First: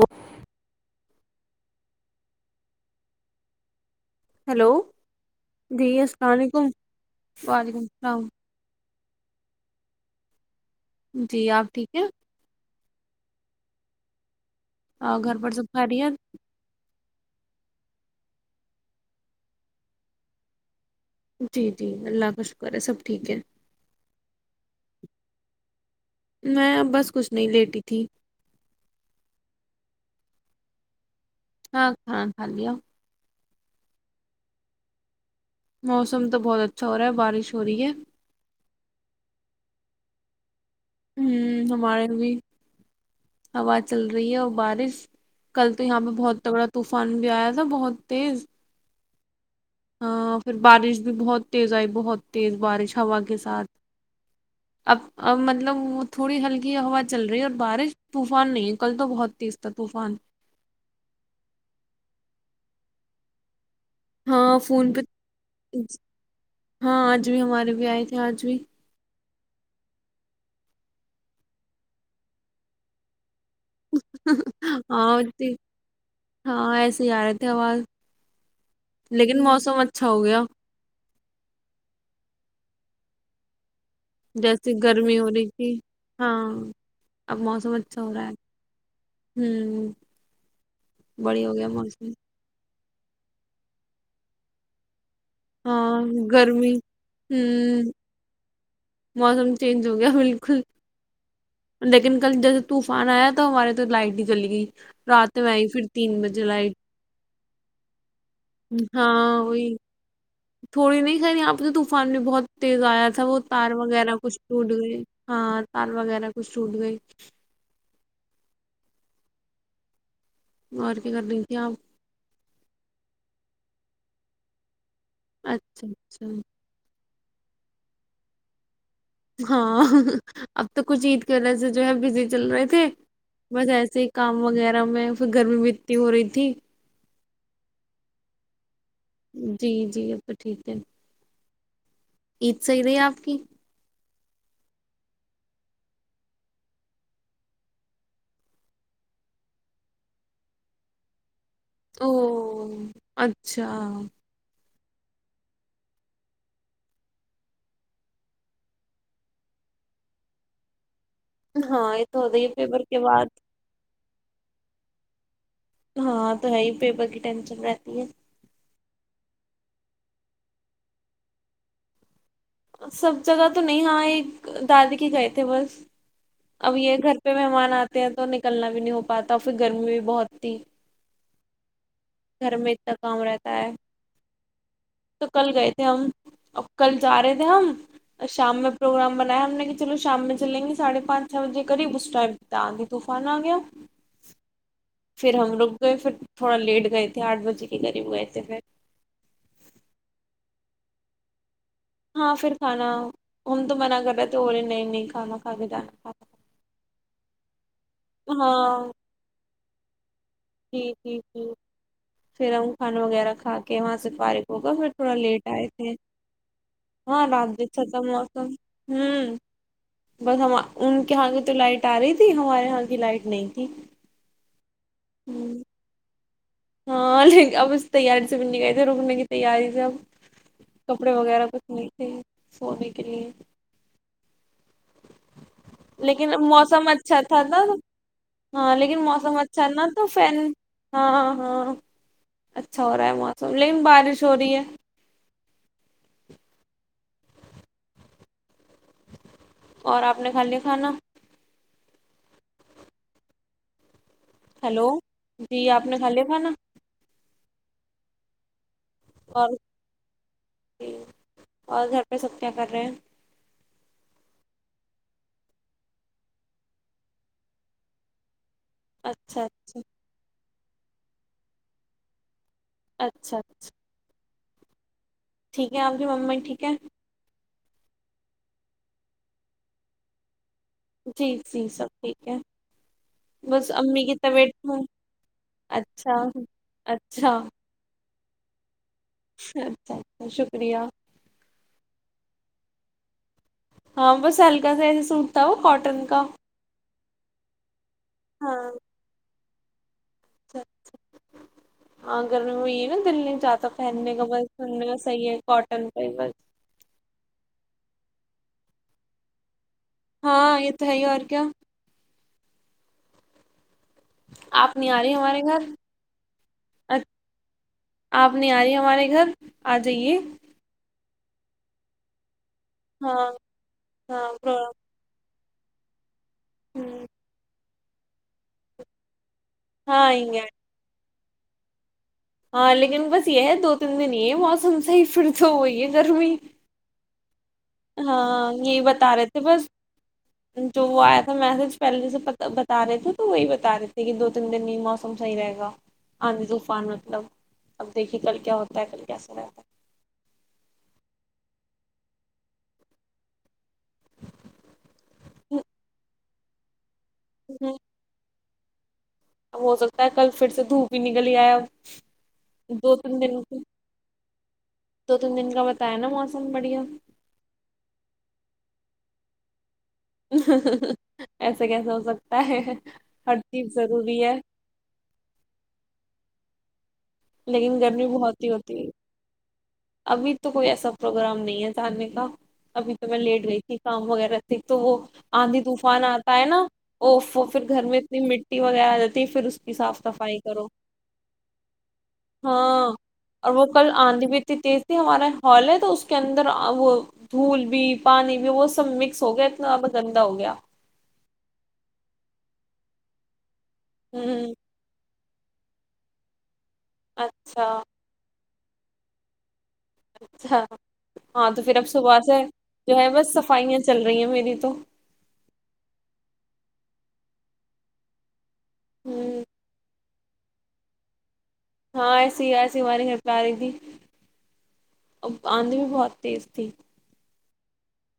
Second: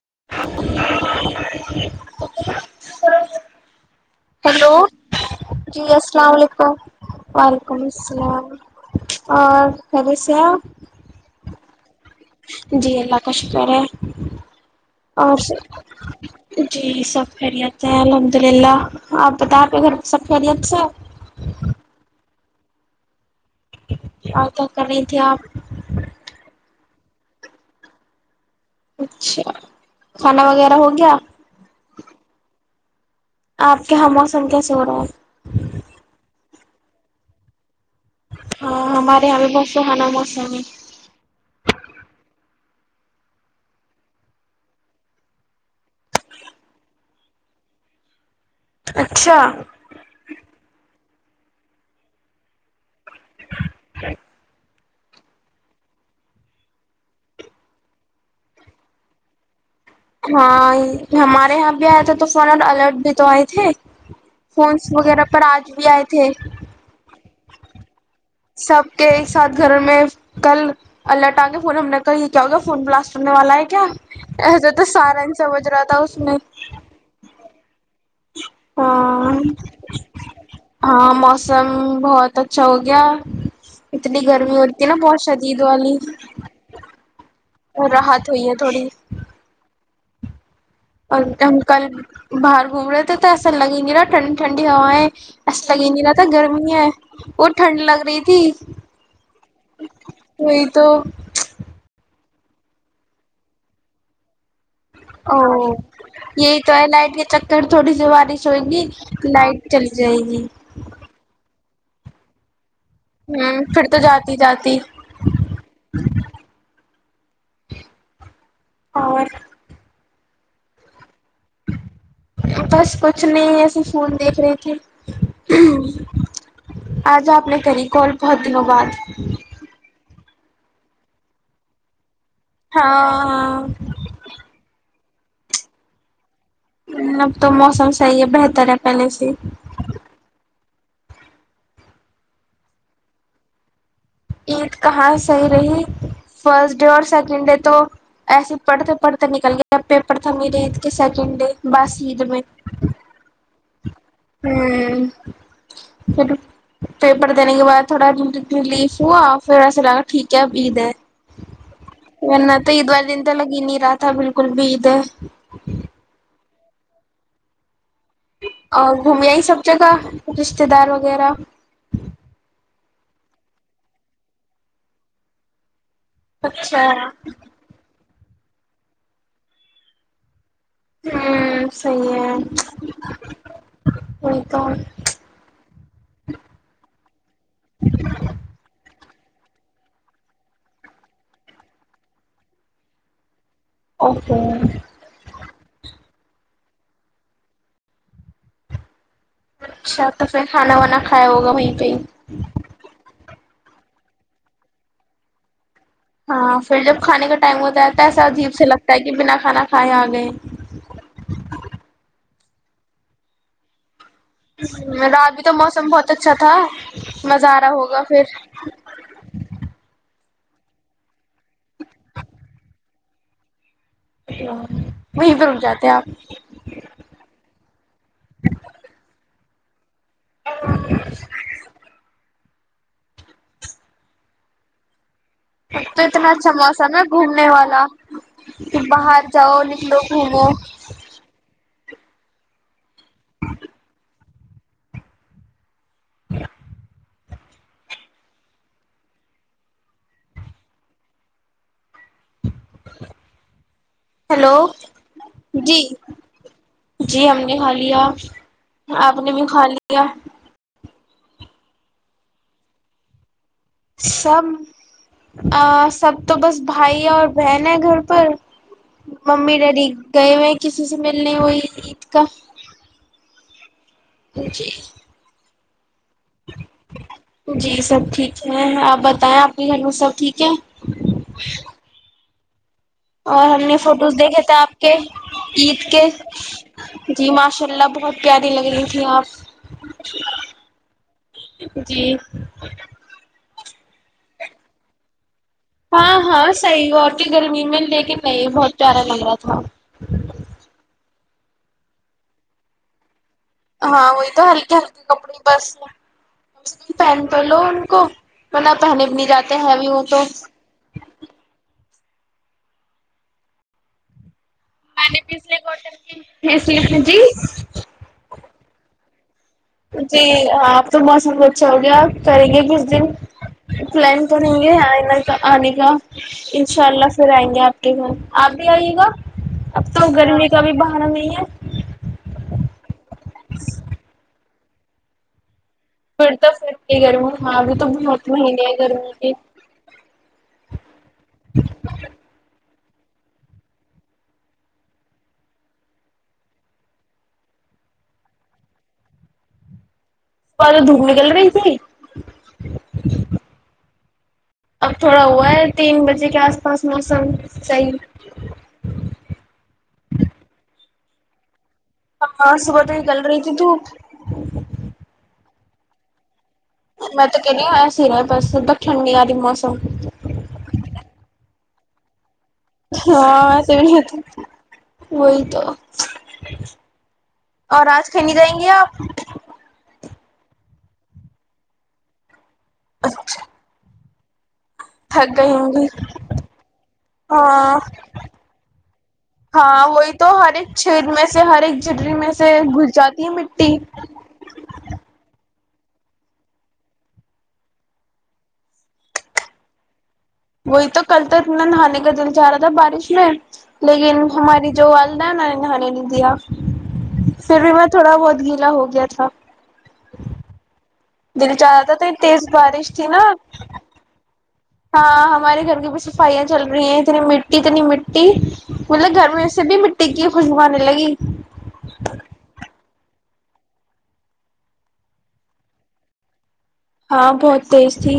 [unintelligible] hello hello جی السلام علیکم وعلیکم السلام اور خبیس جی آپ ٹھیک ہے جی اللہ کا شکر ہے آ، گھر پر اور سب خیریت جی سب خیریت سے الحمد للہ آپ بت آپ کے گھر سب خیریت سے جی جی اللہ کا شکر کرا سب ٹھیک ہے عطا کریں تھے آپ میں اب بس کچھ نہیں لیٹی تھی اچھا کھانا وغیرہ ہو گیا ہاں کھانا کھا لیا آپ کے یہاں موسم کیسے ہو رہا ہے موسم تو بہت اچھا ہو رہا ہے بارش ہو رہی ہے ہاں ہمارے یہاں بھی بسوں کانا موسم ہے ہ ہمارے بھی ہوا چل رہی ہے اور بارش کل تو یہاں پہ بہت تگڑا طوفان بھی آیا تھا بہت تیز اچھا ہاں پھر بارش بھی بہت تز آئی بہت تز بارش ہوا کے ساتھ ابب مطلب وہ تھوڑی ہلکی ہوا چل رہی ہے اور بارش طوفان نہیں ہے کل تو بہت تیز تھا طوفان ہاں ہمارے یہاں بھی آیا تھا تو فن اور الرٹ تو آئے تھے ہاں فون فونس پہ وغیرہ پر آج بھی آئے تھے ہاں آج بھی ہمارے بھی آئے تھے آج بھی سب کے ساتھ گھر میں کل الرٹ آ گے فون ہم نے کا یہ کیا ہوگیا فون بلاسٹ ہونے والا ہے کیا ایسا تو ہاں سہارن س اتنی- بج رہا تھا اس میں ہاں ایسے ہی آ رہے تھے آواز ہاں لیکن موسم اچھا ہو گیا ہاں موسم بہت اچھا ہو یا جیسے گرمی ہو رہی شدید تھی والی ہاں اب موسم اچھا ہو رہا راحت ہے ہوئی تھوڑی ہوں اور بڑھیا ہو ہم گیا کل موسم باہر گھومنے تو اصل لگ گی نہ ٹھنی ٹھڈی ہایں ایسا لگیں گے نہ تھا گرمی ہے اور ٹھنڈ ہوں لگ رہی تھی موسم چینج ہو گیا وہی تو ک جیسے طوفان آیا تو ہمارے تو لائٹ نہیں چلی گئی رات او میں آئی پھر تین بجے یہی تو ہے لائٹ گ ا تھوڑی سی و ہو گی تو ہاں لائٹ وہی چل جائے گی فیملی بہت تیز آیا تھا وہ ہوں تار پھر تو وغیرہ جاتی کچھ ٹوٹ جاتی گئے ہاں تار وغیرہ کچھ ٹوٹ گئی اور اور کیا کردیں گے آپ بس کچھ نہیں ایسے فون دیکھ رہی تھی اچھا اچھا آج آپ نے کری کال بہت دنوں باد ہاں اب تو کچھ عید کرنے سے جو ہے بز چل رہے تھے ہاں بس ایسے ہی کام وغیرہ میں پھر گرمی بھی اتنی ہو رہی تھی اب تو موسم صحیح ہے بہتر ہے پہلے سے جی جی ا تو ٹھیک تل عید صحیح رہی آپ کی عید کہاں صحیح رہی فرسٹ ڈے اور سیکنڈ ڈے تو ایسے پڑھتے پڑھتے نکل گیا پیپر تھا مییرری عید کے سیکنڈ ڈے بس او عید میں اچھا ہوں پھر پیپر دینے کے بعد تھوڑا اتنی لیف ہوا پھر ایسے لگا ٹھیک ہے اب عید ہے ہاں یہ تو ہوتا ہی ہے انت پیپر ایک کے وار دن بعد لگ نہیں راات تھا بالکل بھی اد ہے ہاں تو ہےی پیپر کی ٹینشن رہتی ہے اور گھومیائی سب جگہ رشتتے دار وغیرہ سب جگہ تو نہیں ہاں ایک دادی کے گئے تھے بس اب اچھا یہ گھر پہ مہمان آتے ہیں تو نکلنا بھی نہیں ہو پاتا پھر گرمی بھی بہت تھی ہاں گھر میں اتنا کام رہتا ہے وہی تو تو کل گئے تھے ہم ا کل جا رہے تھے ہم اور شام میں پروگرام بنایا ہم نے کہ چل شام میں چلیں گی ساھے پان چھ بجے کریب اس ائم آی طوفان آ گیا اوکے پھر ہم لوگ گئے پھر تھوڑا لیٹ گئے تھے آٹھ بجے کے قریب گئے تھے پھر اچھا تو پھر کھانا وانا کھایا ہوگا وہیں پہ ہی ہاں پھر کھانا ہمم تو منع کر رہا تو ہو رہے نہیں نہیں کھانا کھاےتا ہاں پھر جب کھانے کا ٹم ہوتا ہے ایسا عجیب سے ہاں لگتا ہے کہ بنا کھانا [inaudible] آ گے جی جی جی پھر ا کھانا وغیرہ کھا کے وہاں سے فارغ ہو کر پھر تھوڑا رات بھی لیٹ تو آئے موسم تھے بہت اچھا تھا ہاں رات بھی مزارا اچھا ہوگا پھر موسم ہوں بس ان کے یہاں کی تو لائٹ آ رہی تھی ہمارے یہاں کی لائٹ نہیں تھی ہ [inaudible] وہیں ادھر ا جاتے آپ ہاں ل اب تیاری سے بھی نکئی تھے رکنے کی تیاری سب کپڑے وغیرہ کچھ نہیں تھے سونے کے لیے تو اتنا لیکن اچھا موسم ہے اچھا تھا گھومنے نا والا ہاں کہ لیکن باہر موسم جاؤ اچھا نکھ نا لو تو فین گھومو ہاں ہاں اچھا اچھا ہو رہا ہے موسم لیکن بارش چھوڑی ہے ج [inaudible] اور آپ نے کھا لیا کھانا ںں [inaudible] ہلو جی آپ نے کھا لے کھانا [inaudible] کھا لیا آپ نے بھی کھا لیا جی اور گھر پہ سب کیا کر رہے ہیں سب سب تو بس بھائی اور بہن ہے گھر پر اچھا ممی ڈیڈی گئے ہوئے کسی سے ملنے ہو عید کا اچھا اچھا جی ٹھیک ہے ہم ما ٹھیک ہے جی سب ٹھیک ہے آپ بتائیں آپ کے گھر میں سب ٹھیک ہے جی جی سب ٹھیک ہے اور ہم بس نے امی فوٹوز کی دیکھے تھے طبیعت آپ میں کے عید کے اچھا جی اچھا ماشاء اللہ بہت کیا ت لگ رہی جی اچھا آپ اچھا شکریہ جی ج ہاں بس سلکا سے سوٹ تھا کاٹن ہاں کا ہاں صحیح اور گرمی میں لے کے کہ نہیں بہت پیارا مگ رہا تھا ہ اگر میں ہوئی نا دلی زیا تو ہاں پہننے کا وہی بس تو ہلکے سننے کا ہلکے صحیح کپڑے ہے بس کاٹن کا کم ہی بس سے کم پہن تو لو ان کون پہنے بھی نہیں جاتے ہیوی ہو تو ہاں یہ تو ہے ہی اور کیا آپ نہیں آ میں رہی نے بھی ہمارے گھر سلگٹر کی ہے سلیٹ اچ- جی آپ نہیں آ رہی ہے ہمارے گھر آ جائیے جی ہ تو موسم کو اچھا ہوگیا آپ کریں گے کچ دن ہاں پلان ہاں کریں گے پروگرام تو آنے کا انشاء ہوں، اللہ پھر آئیں گے آپ م آپ بھی آئیے گا اب ہاں تو آئیں گے گرمی کا بھی بہانا نہیں ہے [unintelligible] ہاں لیکن بس ہے دو تین دن یہ موسم تم سے ہی پھر تو ہو وہی ہے گرمی فتا ف گ م ہاں بھی ہاں یہی بتا رہے تھے بس جو وہ آیا تھا میسج پہلے سے پ بتا رہے تھے تو وہی بتا رہے تھے کہ دو تین دن ہی موسم صحیح رہ گا آندھی طوفان مطلب اب دیکھیے کل کیا ہوتا ہے کل کیسا رہتا ہے سد دھوم نکل پئی ت اب تھوڑا ہوا ہے تین بجے کے آس پاس موسم ہوں، صحیح اب ہو سکتا ہے کل پھر سے دھوپ ہی نکل ہے اب ہاں صبح تو ہی کل رہی تھی تو ہے نا م میں تو کہنی ہویا سا بس بس ٹھنڈیاں موسم ےبب کیسے ہو سکتا ہے ہر ہاں چیز تو نہیں ضروری ہے بول تو تھین لیکن اور گرمی آج کہنی بہت ہی جائیں گے ہوتی ہے آپ ابھی تو کوئی ایسا پروگرام نہیں ہے تھاننے کا ابھی تو میں لیٹ تھک گئی تھی کام وغیرہ د تو وہ گئی آندھی ہوں گی طوفان آتا ہے نا وہ پھر ہاں گھر میں اتنی مٹی وغیرہ آ جاتی ہے پھر اس کی ہاں صاف وہی تو صفائی ہر کرو ایک چھید میں سے ہر ایک جھرری میں سے ہاں گھس جاتی ہے اور وہ مٹی کل آندھی بھی اتنی تیز تھی ہمارا ہال ہے تو اس کے اندر وہ دھول بھی پانی بھی وہ سب مکس ہو گئے ا ا وہئی تو کلتات ن ہانے گ د زیادہ تھار بارش میں لیکن ہوں ہماری جو وال ن ہان د دیا پھر اچھا بھی میں تھوڑا بہت گیا الا ہو گیا تھا اچھا ہاں دل تو چاہ پھر رہا اب تھا صبح سے تیز بارش جو تھی ہے نا بس صفائیاں چل رہی ہیں میری تو ہاں ہمارے گھر کی بھی صفائیاں چل رہی ہیں یہ جنی مٹی ت نہیں مٹی مطلب ہوں گرمی سے بھی کی خوشبنے لگی ہاں ایسی ایسی ہماری ہے باری کی آند بھی بہت تز تھی [inaudible] اں بہت تیز تھی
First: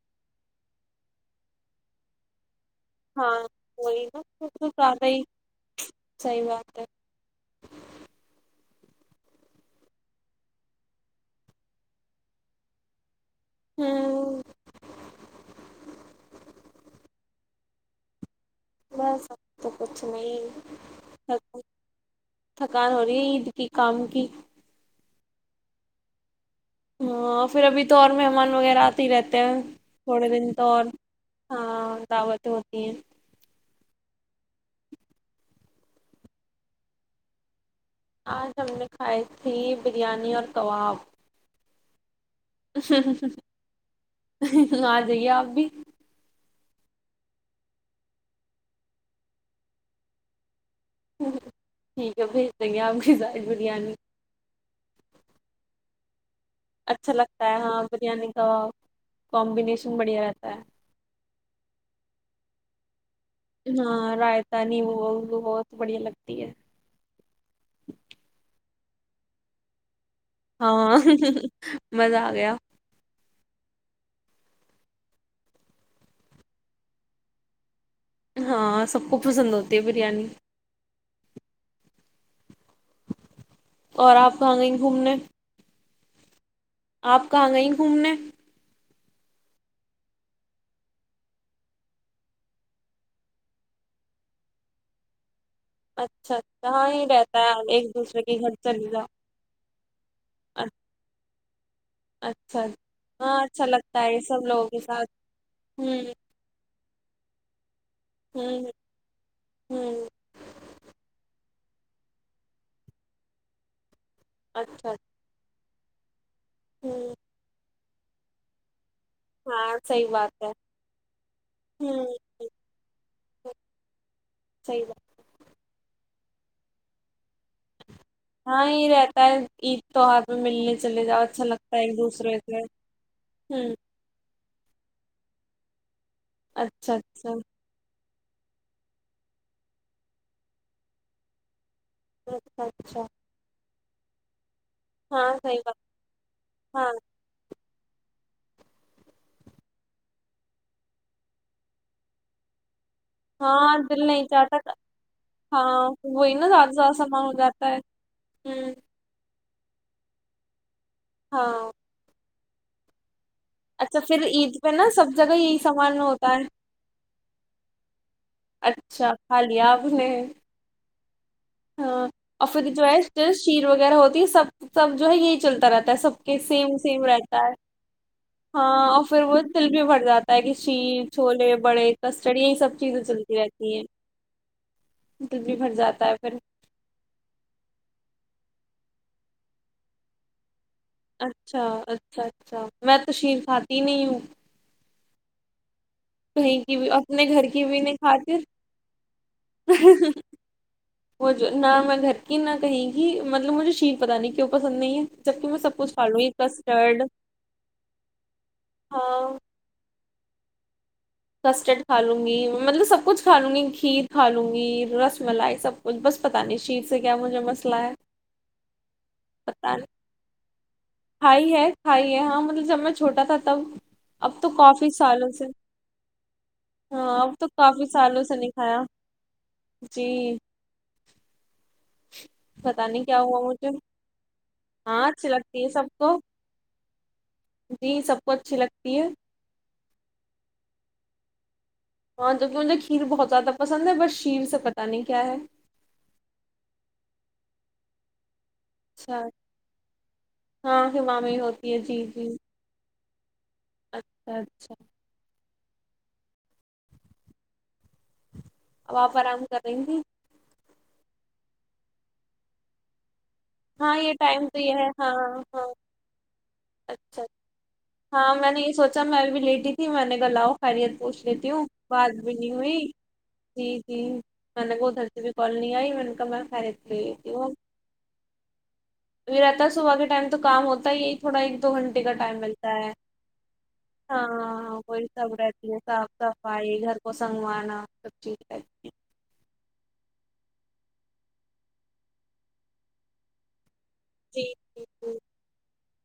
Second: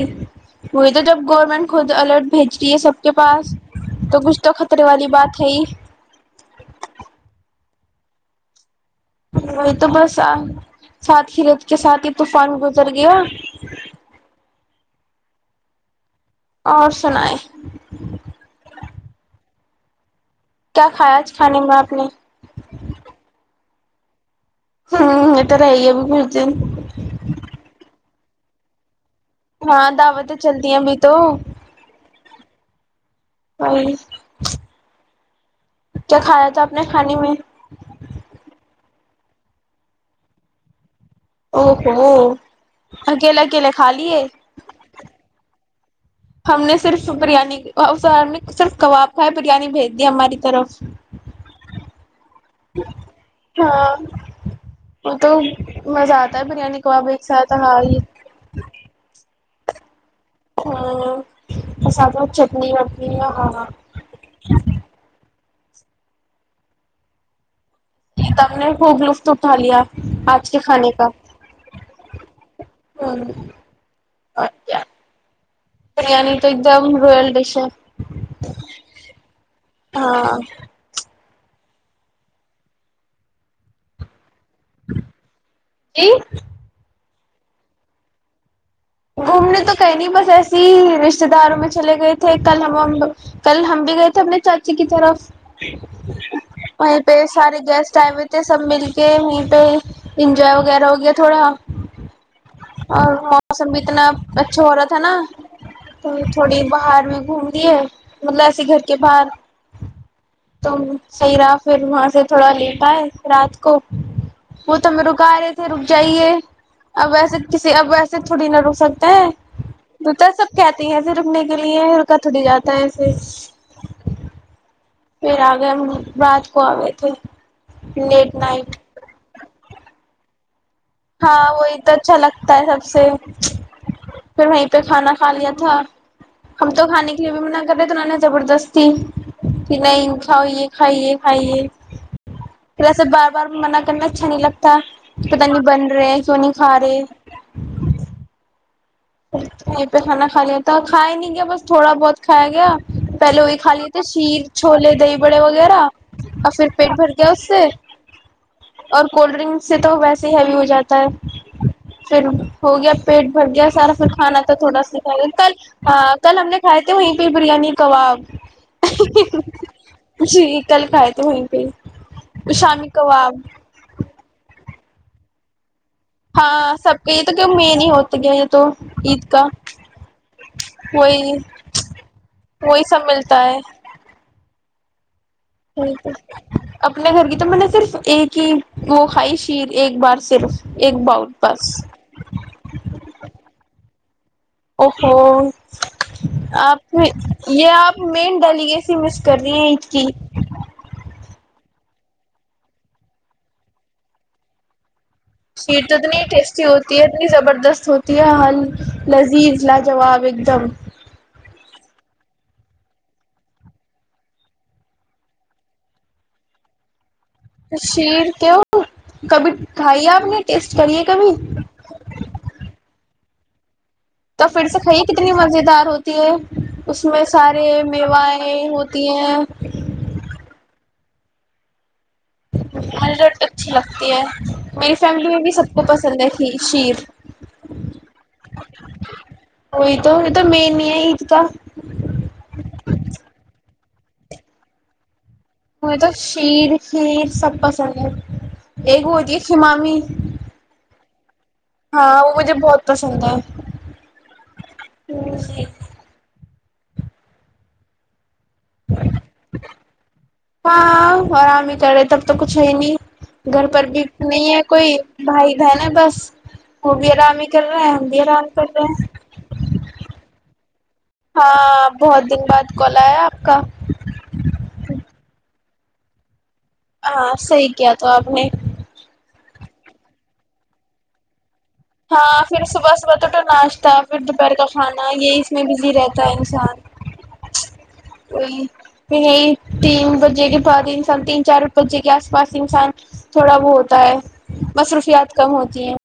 وہی تو جب گورنمنٹ خود الرٹ بھیجی یہ سب کے ہاں پاس وہی تو نا کچھ پھر تو خطرے زیادہ والی بات ہے ہی صحیح بات ہے وہی تو بس ساتھ ہی رت کے ساتھ ہی طوفان گزر گیا ہاں [inaudible] اور سنائ [inaudible] بس تو کچھ [inaudible] کیا کھایا آج تھک کھانے میں آپ نے تھکان ہو رہی ہے عید کی کام کی ہوں ا تو ر یہے بھی بتے ہیں ہاں پھر ابھی تو اور مہمان وغیرہ آتے رہتے ہیں ہاں تھوڑے دعوتیں دن تو چلتی ہیں اور ابھی ہ دعوت ہو ایک [inaudible] ہ [inaudible] کیا کھایا تھا آپ نے کھانے میں آج ہم نے کھائی تھی بریانی اور کباب او ہوو اکیلا اکیلا خا لیے آ جائیے آپ بھی ہم نے صرف بریانی صرف کباب کا ہے بریانی بھیج دی ہماری طرف ٹھیک ہے بھیج دیں گے آپ کی سائ بریانی ہاں مزات [inaudible] تا ہے بریانی کباب اچھا ایک ساتھ ہ ہی کمبیشن ہاں پسد [inaudible] نیویارک [inaudible] ہ ر آائتا نہیںو ہو [inaudible] تو بڑھیا لگتی ہے تم نے وہ گ لفت اٹا لیا [inaudible] کے کھانے ہاں کا مزہ آ گیا اچ برانی تو ایک دم روئل ڈش ہے [inaudible] ہاں سب کو پسند ہوتی ہے بریانی ہاں اور آپ [inaudible] کاںیں گھومنے [inaudible] ج [inaudible] آپ کہاں گئیں گھومنے گھومنے تو کہیں نہیں بس ایسے ہی رشتے داروں میں چلے گئے تھے کل ہم کل ہم بھی گئے تھے اپنے چاچی کی طرف اچھا اچھا ہاں وہیں یہ پہ رہتا سارے ہے ایک گیسٹ آئے دوسرے ہوئے کے تھے گھر سب مل چلی جاؤ کے وہیں پہ انجوائے اچھا وغیرہ ہو گیا تھوڑا اچھا اور ہاں اچھا موسم بھی لگتا اتنا ہے سب اچھا لوگوں ہو کے رہا تھا ساتھ نا ہوں تھوڑی باہر میں گھومتی ہے [unintelligible] مطلب ایسے ہوں گھر کے باہر ہوں توم سی راف پھر وہاں سے تھوڑا لیٹ آئے رات کو [unintelligible] وہ تو اچھا سے رک جائیے [unintelligible] ہوں [unintelligible] [unintelligible] اے ہاں صحیح بات ہے سب کہتے ہیں پھر رکنے کے لیے ہوں روکا تڑاجاتا ہے ایسے صحیح بات پھر آ گیا رات کو آ گئے تھے لیٹ ہاں نائٹ یہی رہتا ہے عید تو آ بھی ملنی ہاں وہی تو اچھا لگتا ہے سب سے ہوں پھر وہیں پہ کھانا کھا لیا تھا ہم تو اچھا کانے کے لیے اچھا بھی منع کر رہےتھے تون نے زبردستی ک نہیں کاائیے کھائیے کھائیے اچھا اچھا پسے بار بار مانا کرنا اچھا نہیں لگ تا ہاں پتا صحیح نہیں بات بند رہے تو نہیں کھا ہاں رہے [inaudible] یہ پہ کھانا کھا لیا تھا کھیا ہی نہیں گیا بس تھوڈا بہت کھایا گیا پہلے وہی کھا ہاں لیے تھے دل نہیں شیر چاہتا چھولے دہی بڑے وغیرہ ہاں وہی نا اور پھر زیادہ سے زیادہ پیٹ بھر سامان گیا ہو اس سے جاتا ہے ہوں اور کولڈ ڈرنک سے تو ویسے ہیوی ہو جت ہاں [unintelligible] ہو گیا پیٹ بھر گیا اچھا پھر کھانا تو عید پہ تھوڑا نا سا سب جگہ ک کل یہی سامان ہ ہوتا کل ہے ہم نے کھائے تھے وہیں پہ بریانی کباب اچھا کھا لیا آپ نے جی کل کائے ہاں اور پھر جو ہے شیر وغیرہ ہوتی ہے سب سب جو ہے یہی چلتا رہتا سب کے سیم ہاں سب سیم کا یہ تو رہتا کہ ہے مین ہی ہوتا گیا یہ تو ہاں اور پھر عید وہ کا دل بھی بھر جاتا ہے کہ شیر وہی چھولے بڑے کسٹڑی یہ سب وہی چیزیں چلتی ملتا ہے رہتی ہیں دل بھی بھر جاتا ہے پھر اپنے گھر کی تو میں نے صرف ایک ہی وہ کھائی شیر ایک بار صرف ایک باؤل اچھا بس اچھا اچھا میں تشیر کھاتی نہیں ہوں اوو کہیں کی آپ بھی اپنے گھر کی یہ بھی آپ نہیں مین کھاتی ڈیلیگیسی مس کر رہی ہیں عید کی وہ جو نہ میں گھر کی نہ کہیں گ مطلب مجھے شیل پت نہیں کیوں پسند نہیں ہے جبکہ میں سب شیر کچھ تو کھا لوں اتنی گی ٹیسٹی ہوتی کسٹرڈ ہے اتنی زبردست ہوتی ہے ہل ہاں لذیذ لاجواب ایک د تم کسٹرڈ کھا لوں گی مطلب سب کچھ کھا لوں گی کھیر کھا لوں گی رس ملائی سب کچھ بس پتہ نہیں شیر سے کیا مجھے مسئلہ ہے شیر کیوں کبھی کھائی آپ نے ٹیسٹ کریے کبھی ہھائی ہے ہھائی ہے ہاں مطلب جب میں چھوٹا تھا سب تو پھر سے کھائیے کتنی مزیدار ہوتی ہے اس ہاں میں اب تو سارے کافی سالوں سے نہیں میوائیں کھایا ہوتی ہیں جی پتا نہیں مجھے کیا ہوا ڈ مجھے اچھی لگتی ہے میری ہاں فیملی اچھی میں بھی لگتی ہے سب سب کو پسند ہے شیر جی سب کو اچھی لگتی ہے وہئی تو تو مین نہیں ہے عید کا ہاں چونکہ مجھے کھیر بہت زیادہ پسند پسند ہے بس شیر سے پتا نہیں کیا ہے مجھیں تو شیر ہیر سب پسند ہے ایکگو ہوتی خمامی جمای ہوتی ہے جی ہاں جی وہ مجھے بہت پسند ہے اچھا اچھا اب آپ آرام کر رہی تھی ہاں آرام کرے تب تو کچھ ہے ہی نہیں گھر پر ہاں بھی یہ ٹائم نہیں تو ہے یہ کوئی ہاں بھائی ہاں ب نا بس وہ بھی اچھا آرام ہی کر رہے ہیں بھی ہاں آرام میں نے کر یہ رہے ہیں سوچا میں ا بھی لیٹی تھی میں نے ہیلو خیریت پوچھ لیتی ہوں ہاں بات بہت بھی دن نہیں بعد ہوئی کال آیا آپ کا جی جی میں لگا ادھر سے بھی کالنیا ہی م نے کاا میں خیریت لے ہاں لیتی ہوں صحیح کیا تو آپ نے ابھی رہتا صبح کے ٹائم تو کام ہوتا ہی ہے تھوڑا ایک دو گھٹے کا ہاں ٹائم لگتا پھر صبح صبح تو تو ناشتہ پھر دوپہر کا وہی کھانا سب یہی اس میں رہتی ہے بزی صاف رہتا ہے انسان صفائی گھر کو سنگوانا سب چیز پ رہتی ہے یہی تین ب ہسان تین چارپ جے کے آس پاس انسان تھوڑا بہت تا ہے جی جی جی مصروفیات کم ہوتی ہیں